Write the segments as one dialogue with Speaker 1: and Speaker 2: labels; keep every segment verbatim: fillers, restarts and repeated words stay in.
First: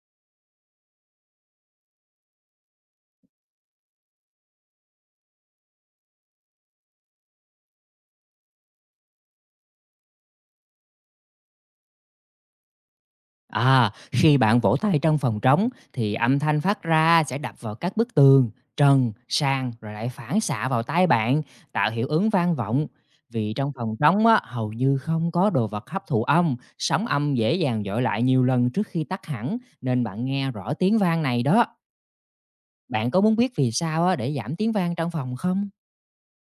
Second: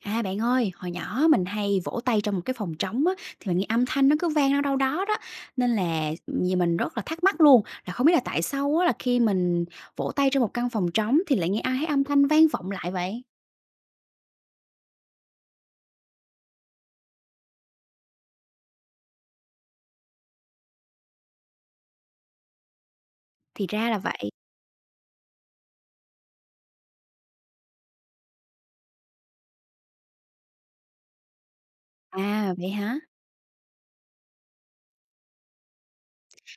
Speaker 1: À, bạn ơi, hồi nhỏ mình hay vỗ tay trong một cái phòng trống á, thì mình nghe âm thanh nó cứ vang đâu đâu đó đó, nên là vì mình rất là thắc mắc luôn, là không biết là tại sao á, là khi mình vỗ tay trong một căn phòng trống thì lại nghe ai thấy âm thanh vang vọng lại vậy?
Speaker 2: À, khi bạn vỗ tay trong phòng trống thì âm thanh phát ra sẽ đập vào các bức tường, trần, sàn rồi lại phản xạ vào tai bạn, tạo hiệu ứng vang vọng. Vì
Speaker 1: Thì
Speaker 2: trong
Speaker 1: ra
Speaker 2: phòng
Speaker 1: là
Speaker 2: trống
Speaker 1: vậy.
Speaker 2: á, hầu như không có đồ vật hấp thụ âm, sóng âm dễ dàng dội lại nhiều lần trước khi tắt hẳn nên bạn nghe rõ tiếng vang này đó.
Speaker 1: À, vậy hả?
Speaker 2: Bạn có muốn biết vì sao á, để giảm tiếng vang trong phòng không?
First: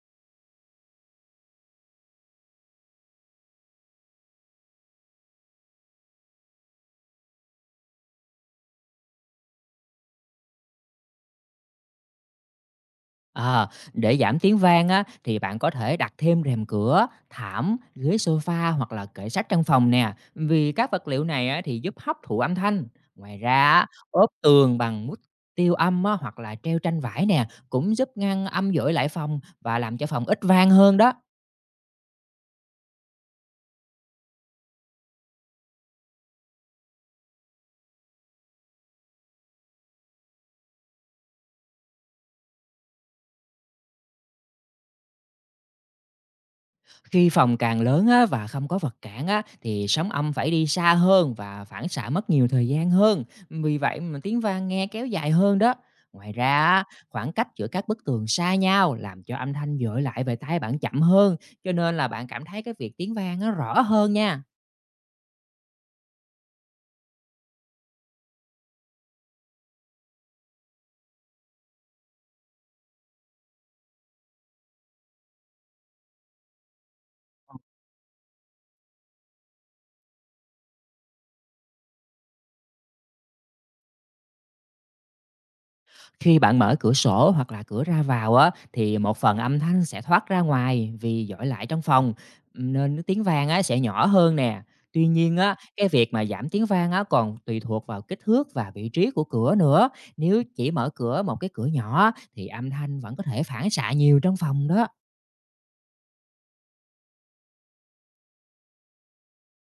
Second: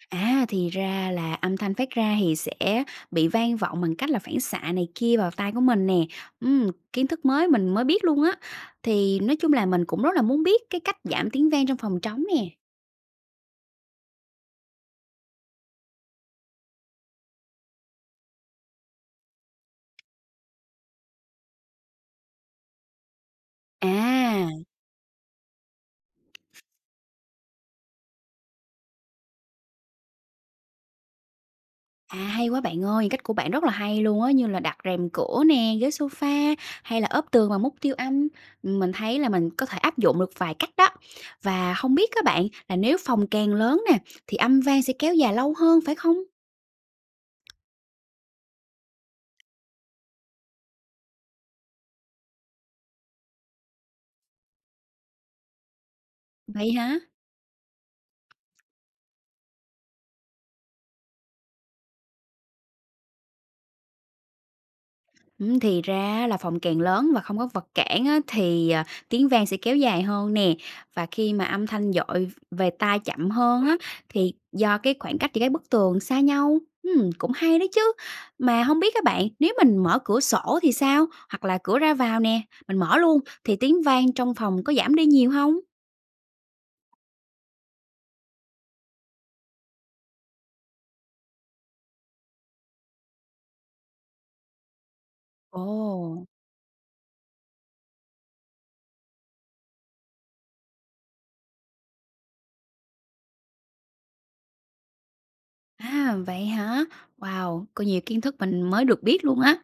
Speaker 1: À, thì ra là âm thanh phát ra thì sẽ bị vang vọng bằng cách là phản xạ này kia vào tai của mình nè. Ừm, kiến thức mới mình mới biết luôn á. Thì nói chung là mình cũng rất là muốn biết cái cách giảm tiếng vang trong phòng trống nè.
Speaker 2: Ờ, để giảm tiếng vang á, thì bạn có thể đặt thêm rèm cửa, thảm, ghế sofa hoặc là kệ sách trong phòng nè, vì các vật liệu này á, thì giúp hấp thụ âm thanh. Ngoài ra, á, ốp
Speaker 1: À.
Speaker 2: tường bằng mút tiêu âm á, hoặc là treo tranh vải nè cũng giúp ngăn âm dội lại phòng và làm cho phòng ít vang hơn đó.
Speaker 1: À, hay quá bạn ơi, cách của bạn rất là hay luôn á, như là đặt rèm cửa nè, ghế sofa hay là ốp tường bằng mút tiêu âm. Mình thấy là mình có thể áp dụng được vài cách đó. Và không biết các bạn là nếu phòng càng lớn nè thì âm vang sẽ kéo dài lâu hơn phải không?
Speaker 2: Khi phòng càng lớn á, và không có vật cản á, thì sóng âm phải đi xa hơn và phản xạ mất nhiều thời gian hơn. Vì vậy mà tiếng vang nghe kéo dài hơn đó. Ngoài ra,
Speaker 1: Vậy
Speaker 2: á,
Speaker 1: hả?
Speaker 2: khoảng cách giữa các bức tường xa nhau làm cho âm thanh dội lại về tai bạn chậm hơn, cho nên là bạn cảm thấy cái việc tiếng vang nó rõ hơn nha.
Speaker 1: Ừm, thì ra là phòng càng lớn và không có vật cản á, thì, à, tiếng vang sẽ kéo dài hơn nè, và khi mà âm thanh dội về tai chậm hơn á, thì do cái khoảng cách giữa các bức tường xa nhau. Ừm, cũng hay đấy chứ. Mà không biết các bạn, nếu mình mở cửa sổ thì sao? Hoặc là cửa ra vào nè, mình mở luôn thì tiếng vang trong phòng có giảm đi nhiều không?
Speaker 2: Khi bạn mở cửa sổ hoặc là cửa ra vào á, thì một phần âm thanh sẽ thoát ra ngoài vì dội lại trong phòng, nên cái tiếng vang á, sẽ nhỏ hơn nè. Tuy nhiên á,
Speaker 1: Ồ!
Speaker 2: cái việc mà giảm tiếng vang á, còn tùy thuộc vào kích thước và vị trí của cửa nữa. Nếu chỉ mở cửa một cái cửa nhỏ á, thì âm thanh vẫn có thể phản xạ nhiều trong phòng đó.
Speaker 1: À, vậy hả? Wow, có nhiều kiến thức mình mới được biết luôn á.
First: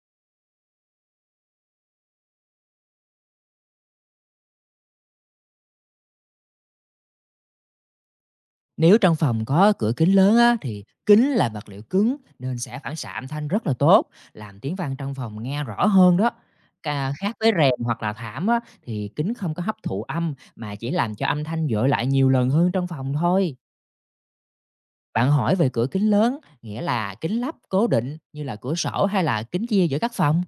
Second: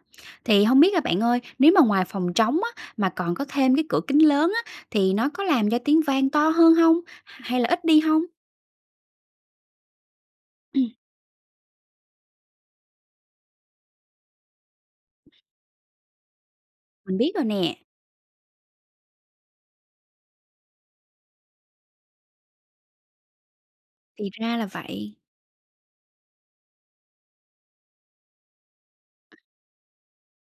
Speaker 1: Thì không biết là bạn ơi, nếu mà ngoài phòng trống á, mà còn có thêm cái cửa kính lớn á, thì nó có làm cho tiếng vang to hơn không? Hay là ít đi không?
Speaker 2: Nếu trong phòng có cửa kính lớn á, thì
Speaker 1: Ừm,
Speaker 2: kính là vật liệu cứng nên sẽ phản xạ âm thanh rất là tốt, làm tiếng vang trong phòng nghe rõ hơn đó. Cà
Speaker 1: mình biết
Speaker 2: khác
Speaker 1: rồi
Speaker 2: với
Speaker 1: nè,
Speaker 2: rèm hoặc là thảm á, thì kính không có hấp thụ âm mà chỉ làm cho âm thanh dội lại nhiều lần hơn trong phòng thôi.
Speaker 1: thì ra là vậy.
Speaker 2: Bạn hỏi về cửa kính lớn, nghĩa là kính lắp cố định như là cửa sổ hay là kính chia giữa các phòng?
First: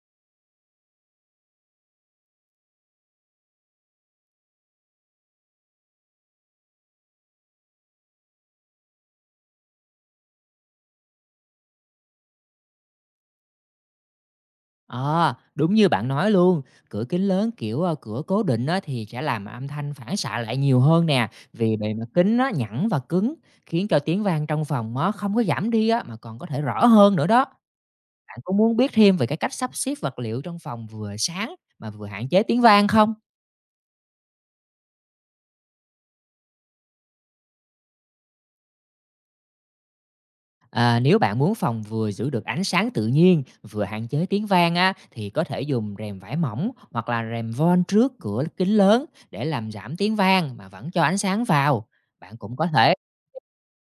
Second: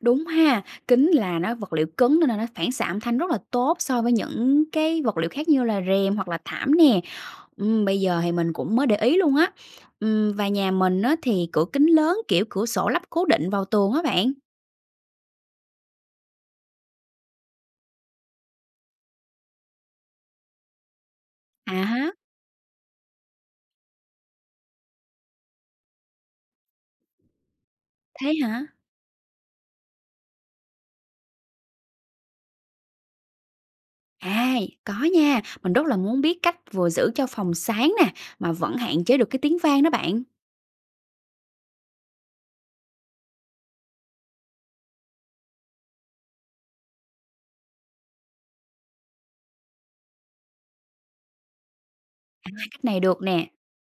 Speaker 1: Đúng ha, kính là nó vật liệu cứng nên là nó phản xạ âm thanh rất là tốt so với những cái vật liệu khác như là rèm hoặc là thảm nè. Ừm, bây giờ thì mình cũng mới để ý luôn á. Ừm, và nhà mình á, thì cửa kính lớn, kiểu, cửa sổ lắp cố định vào tường á bạn.
Speaker 2: Ờ, đúng như bạn nói luôn, cửa kính lớn, kiểu, ờ, cửa cố định á thì sẽ làm âm thanh phản xạ lại nhiều hơn nè,
Speaker 1: À
Speaker 2: vì bề mặt
Speaker 1: ha.
Speaker 2: kính nó nhẵn và cứng, khiến cho tiếng vang trong phòng nó không có giảm đi á, mà còn có thể rõ hơn nữa đó.
Speaker 1: Thế
Speaker 2: Bạn có
Speaker 1: hả?
Speaker 2: muốn biết thêm về cái cách sắp xếp vật liệu trong phòng vừa sáng mà vừa hạn chế tiếng vang không?
Speaker 1: À, có nha, mình rất là muốn biết cách vừa giữ cho phòng sáng nè, mà vẫn hạn chế được cái tiếng vang đó bạn.
Speaker 2: À, nếu bạn muốn phòng vừa giữ được ánh sáng tự nhiên, vừa hạn chế tiếng vang á, thì có thể dùng rèm vải mỏng hoặc là rèm von trước cửa kính lớn để làm giảm tiếng vang mà vẫn cho ánh sáng vào. Bạn cũng có
Speaker 1: Cách
Speaker 2: thể
Speaker 1: này được nè,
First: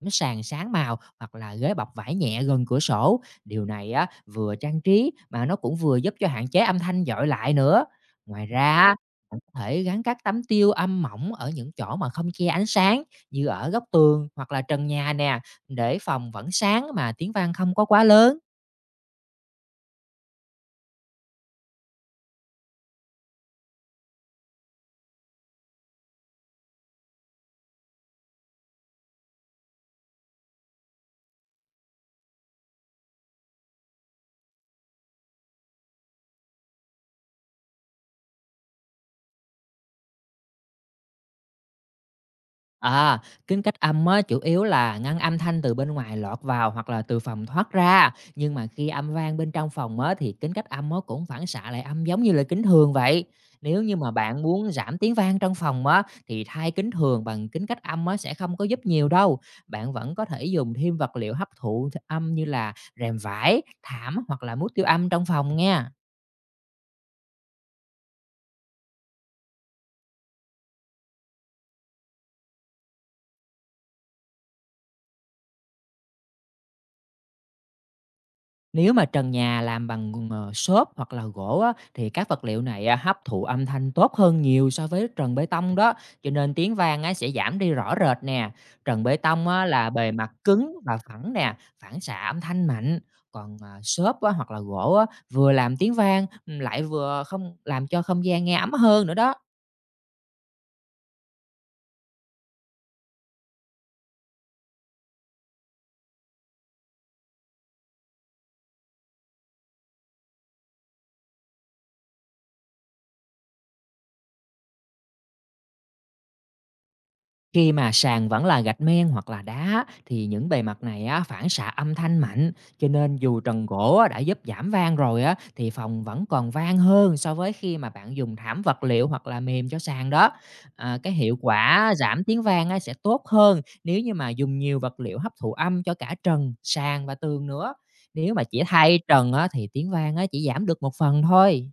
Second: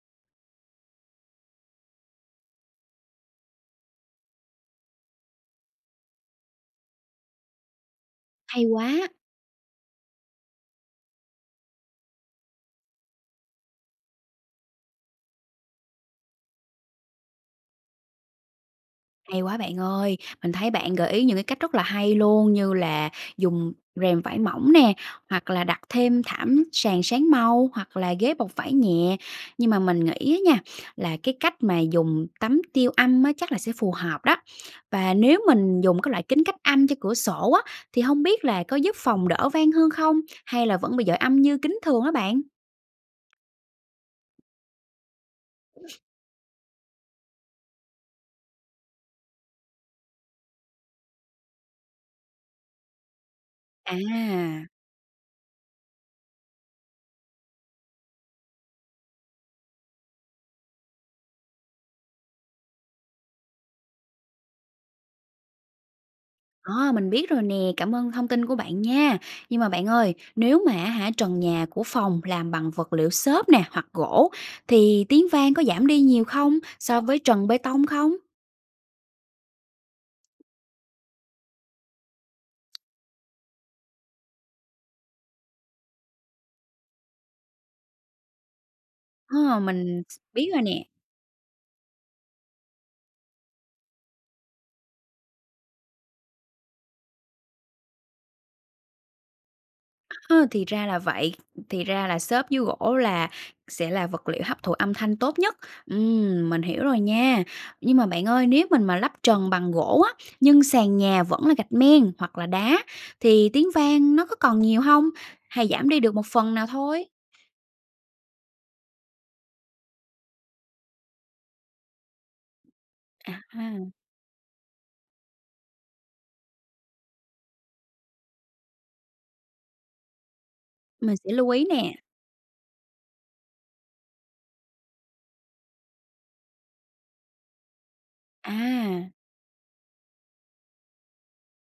Speaker 2: Ánh sàn sáng màu hoặc là ghế bọc vải nhẹ gần cửa sổ. Điều này á, vừa trang trí mà nó cũng vừa giúp cho hạn chế âm thanh dội lại nữa. Ngoài
Speaker 1: hay
Speaker 2: ra, á,
Speaker 1: quá.
Speaker 2: bạn có thể gắn các tấm tiêu âm mỏng ở những chỗ mà không che ánh sáng như ở góc tường hoặc là trần nhà nè để phòng vẫn sáng mà tiếng vang không có quá lớn.
Speaker 1: Hay quá bạn ơi! Mình thấy bạn gợi ý những cái cách rất là hay luôn, như là dùng rèm vải mỏng nè, hoặc là đặt thêm thảm sàn sáng màu, hoặc là ghế bọc vải nhẹ. Nhưng mà mình nghĩ á nha, là cái cách mà dùng tấm tiêu âm á chắc là sẽ phù hợp đó. Và nếu mình dùng cái loại kính cách âm cho cửa sổ á, thì không biết là có giúp phòng đỡ vang hơn không? Hay là vẫn bị dội âm như kính thường á bạn?
Speaker 2: À, kính cách âm á, chủ yếu là ngăn âm thanh từ bên ngoài lọt vào hoặc là từ phòng thoát ra. Nhưng mà khi âm vang bên trong phòng á, thì kính cách âm á, cũng phản xạ lại âm giống như là kính thường vậy. Nếu như mà bạn
Speaker 1: À!
Speaker 2: muốn giảm tiếng vang trong phòng á, thì thay kính thường bằng kính cách âm á, sẽ không có giúp nhiều đâu. Bạn vẫn có thể dùng thêm vật liệu hấp thụ âm như là rèm vải, thảm hoặc là mút tiêu âm trong phòng nha.
Speaker 1: À, mình biết rồi nè, cảm ơn thông tin của bạn nha. Nhưng mà bạn ơi, nếu mà á hả trần nhà của phòng làm bằng vật liệu xốp nè hoặc gỗ thì tiếng vang có giảm đi nhiều không so với trần bê tông không?
Speaker 2: Nếu mà trần nhà làm bằng, ờ, xốp hoặc là gỗ á, thì các vật liệu này, à, hấp thụ âm thanh tốt hơn nhiều so với trần bê tông đó, cho nên tiếng vang á sẽ giảm đi rõ rệt nè. Trần bê tông
Speaker 1: Ờ,
Speaker 2: á là
Speaker 1: mình
Speaker 2: bề mặt
Speaker 1: biết rồi
Speaker 2: cứng
Speaker 1: nè.
Speaker 2: và phẳng nè, phản xạ âm thanh mạnh, còn, à, xốp á hoặc là gỗ á vừa làm tiếng vang, ừm, lại vừa không làm cho không gian nghe ấm hơn nữa đó.
Speaker 1: Ơ, thì ra là vậy, thì ra là xốp với gỗ là sẽ là vật liệu hấp thụ âm thanh tốt nhất. Ừm, mình hiểu rồi nha. Nhưng mà bạn ơi, nếu mình mà lắp trần bằng gỗ á, nhưng sàn nhà vẫn là gạch men hoặc là đá thì tiếng vang nó có còn nhiều không? Hay giảm đi được một phần nào thôi?
Speaker 2: Khi mà sàn vẫn là gạch men hoặc là đá thì những bề mặt này á, phản xạ âm thanh mạnh, cho nên dù trần
Speaker 1: À
Speaker 2: gỗ á, đã giúp giảm vang rồi á, thì phòng vẫn còn vang hơn so với khi mà bạn dùng thảm vật liệu hoặc là mềm cho sàn đó. À, cái
Speaker 1: mình sẽ
Speaker 2: hiệu
Speaker 1: lưu ý
Speaker 2: quả
Speaker 1: nè.
Speaker 2: giảm tiếng vang á, sẽ tốt hơn nếu như mà dùng nhiều vật liệu hấp thụ âm cho cả trần, sàn và tường nữa. Nếu mà chỉ thay
Speaker 1: À,
Speaker 2: trần á, thì tiếng vang á, chỉ giảm được một phần thôi.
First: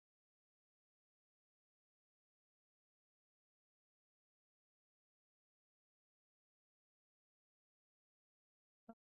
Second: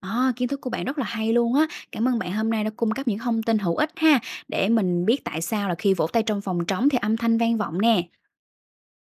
Speaker 1: à, kiến thức của bạn rất là hay luôn á. Cảm ơn bạn hôm nay đã cung cấp những thông tin hữu ích ha, để mình biết tại sao là khi vỗ tay trong phòng trống thì âm thanh vang vọng nè.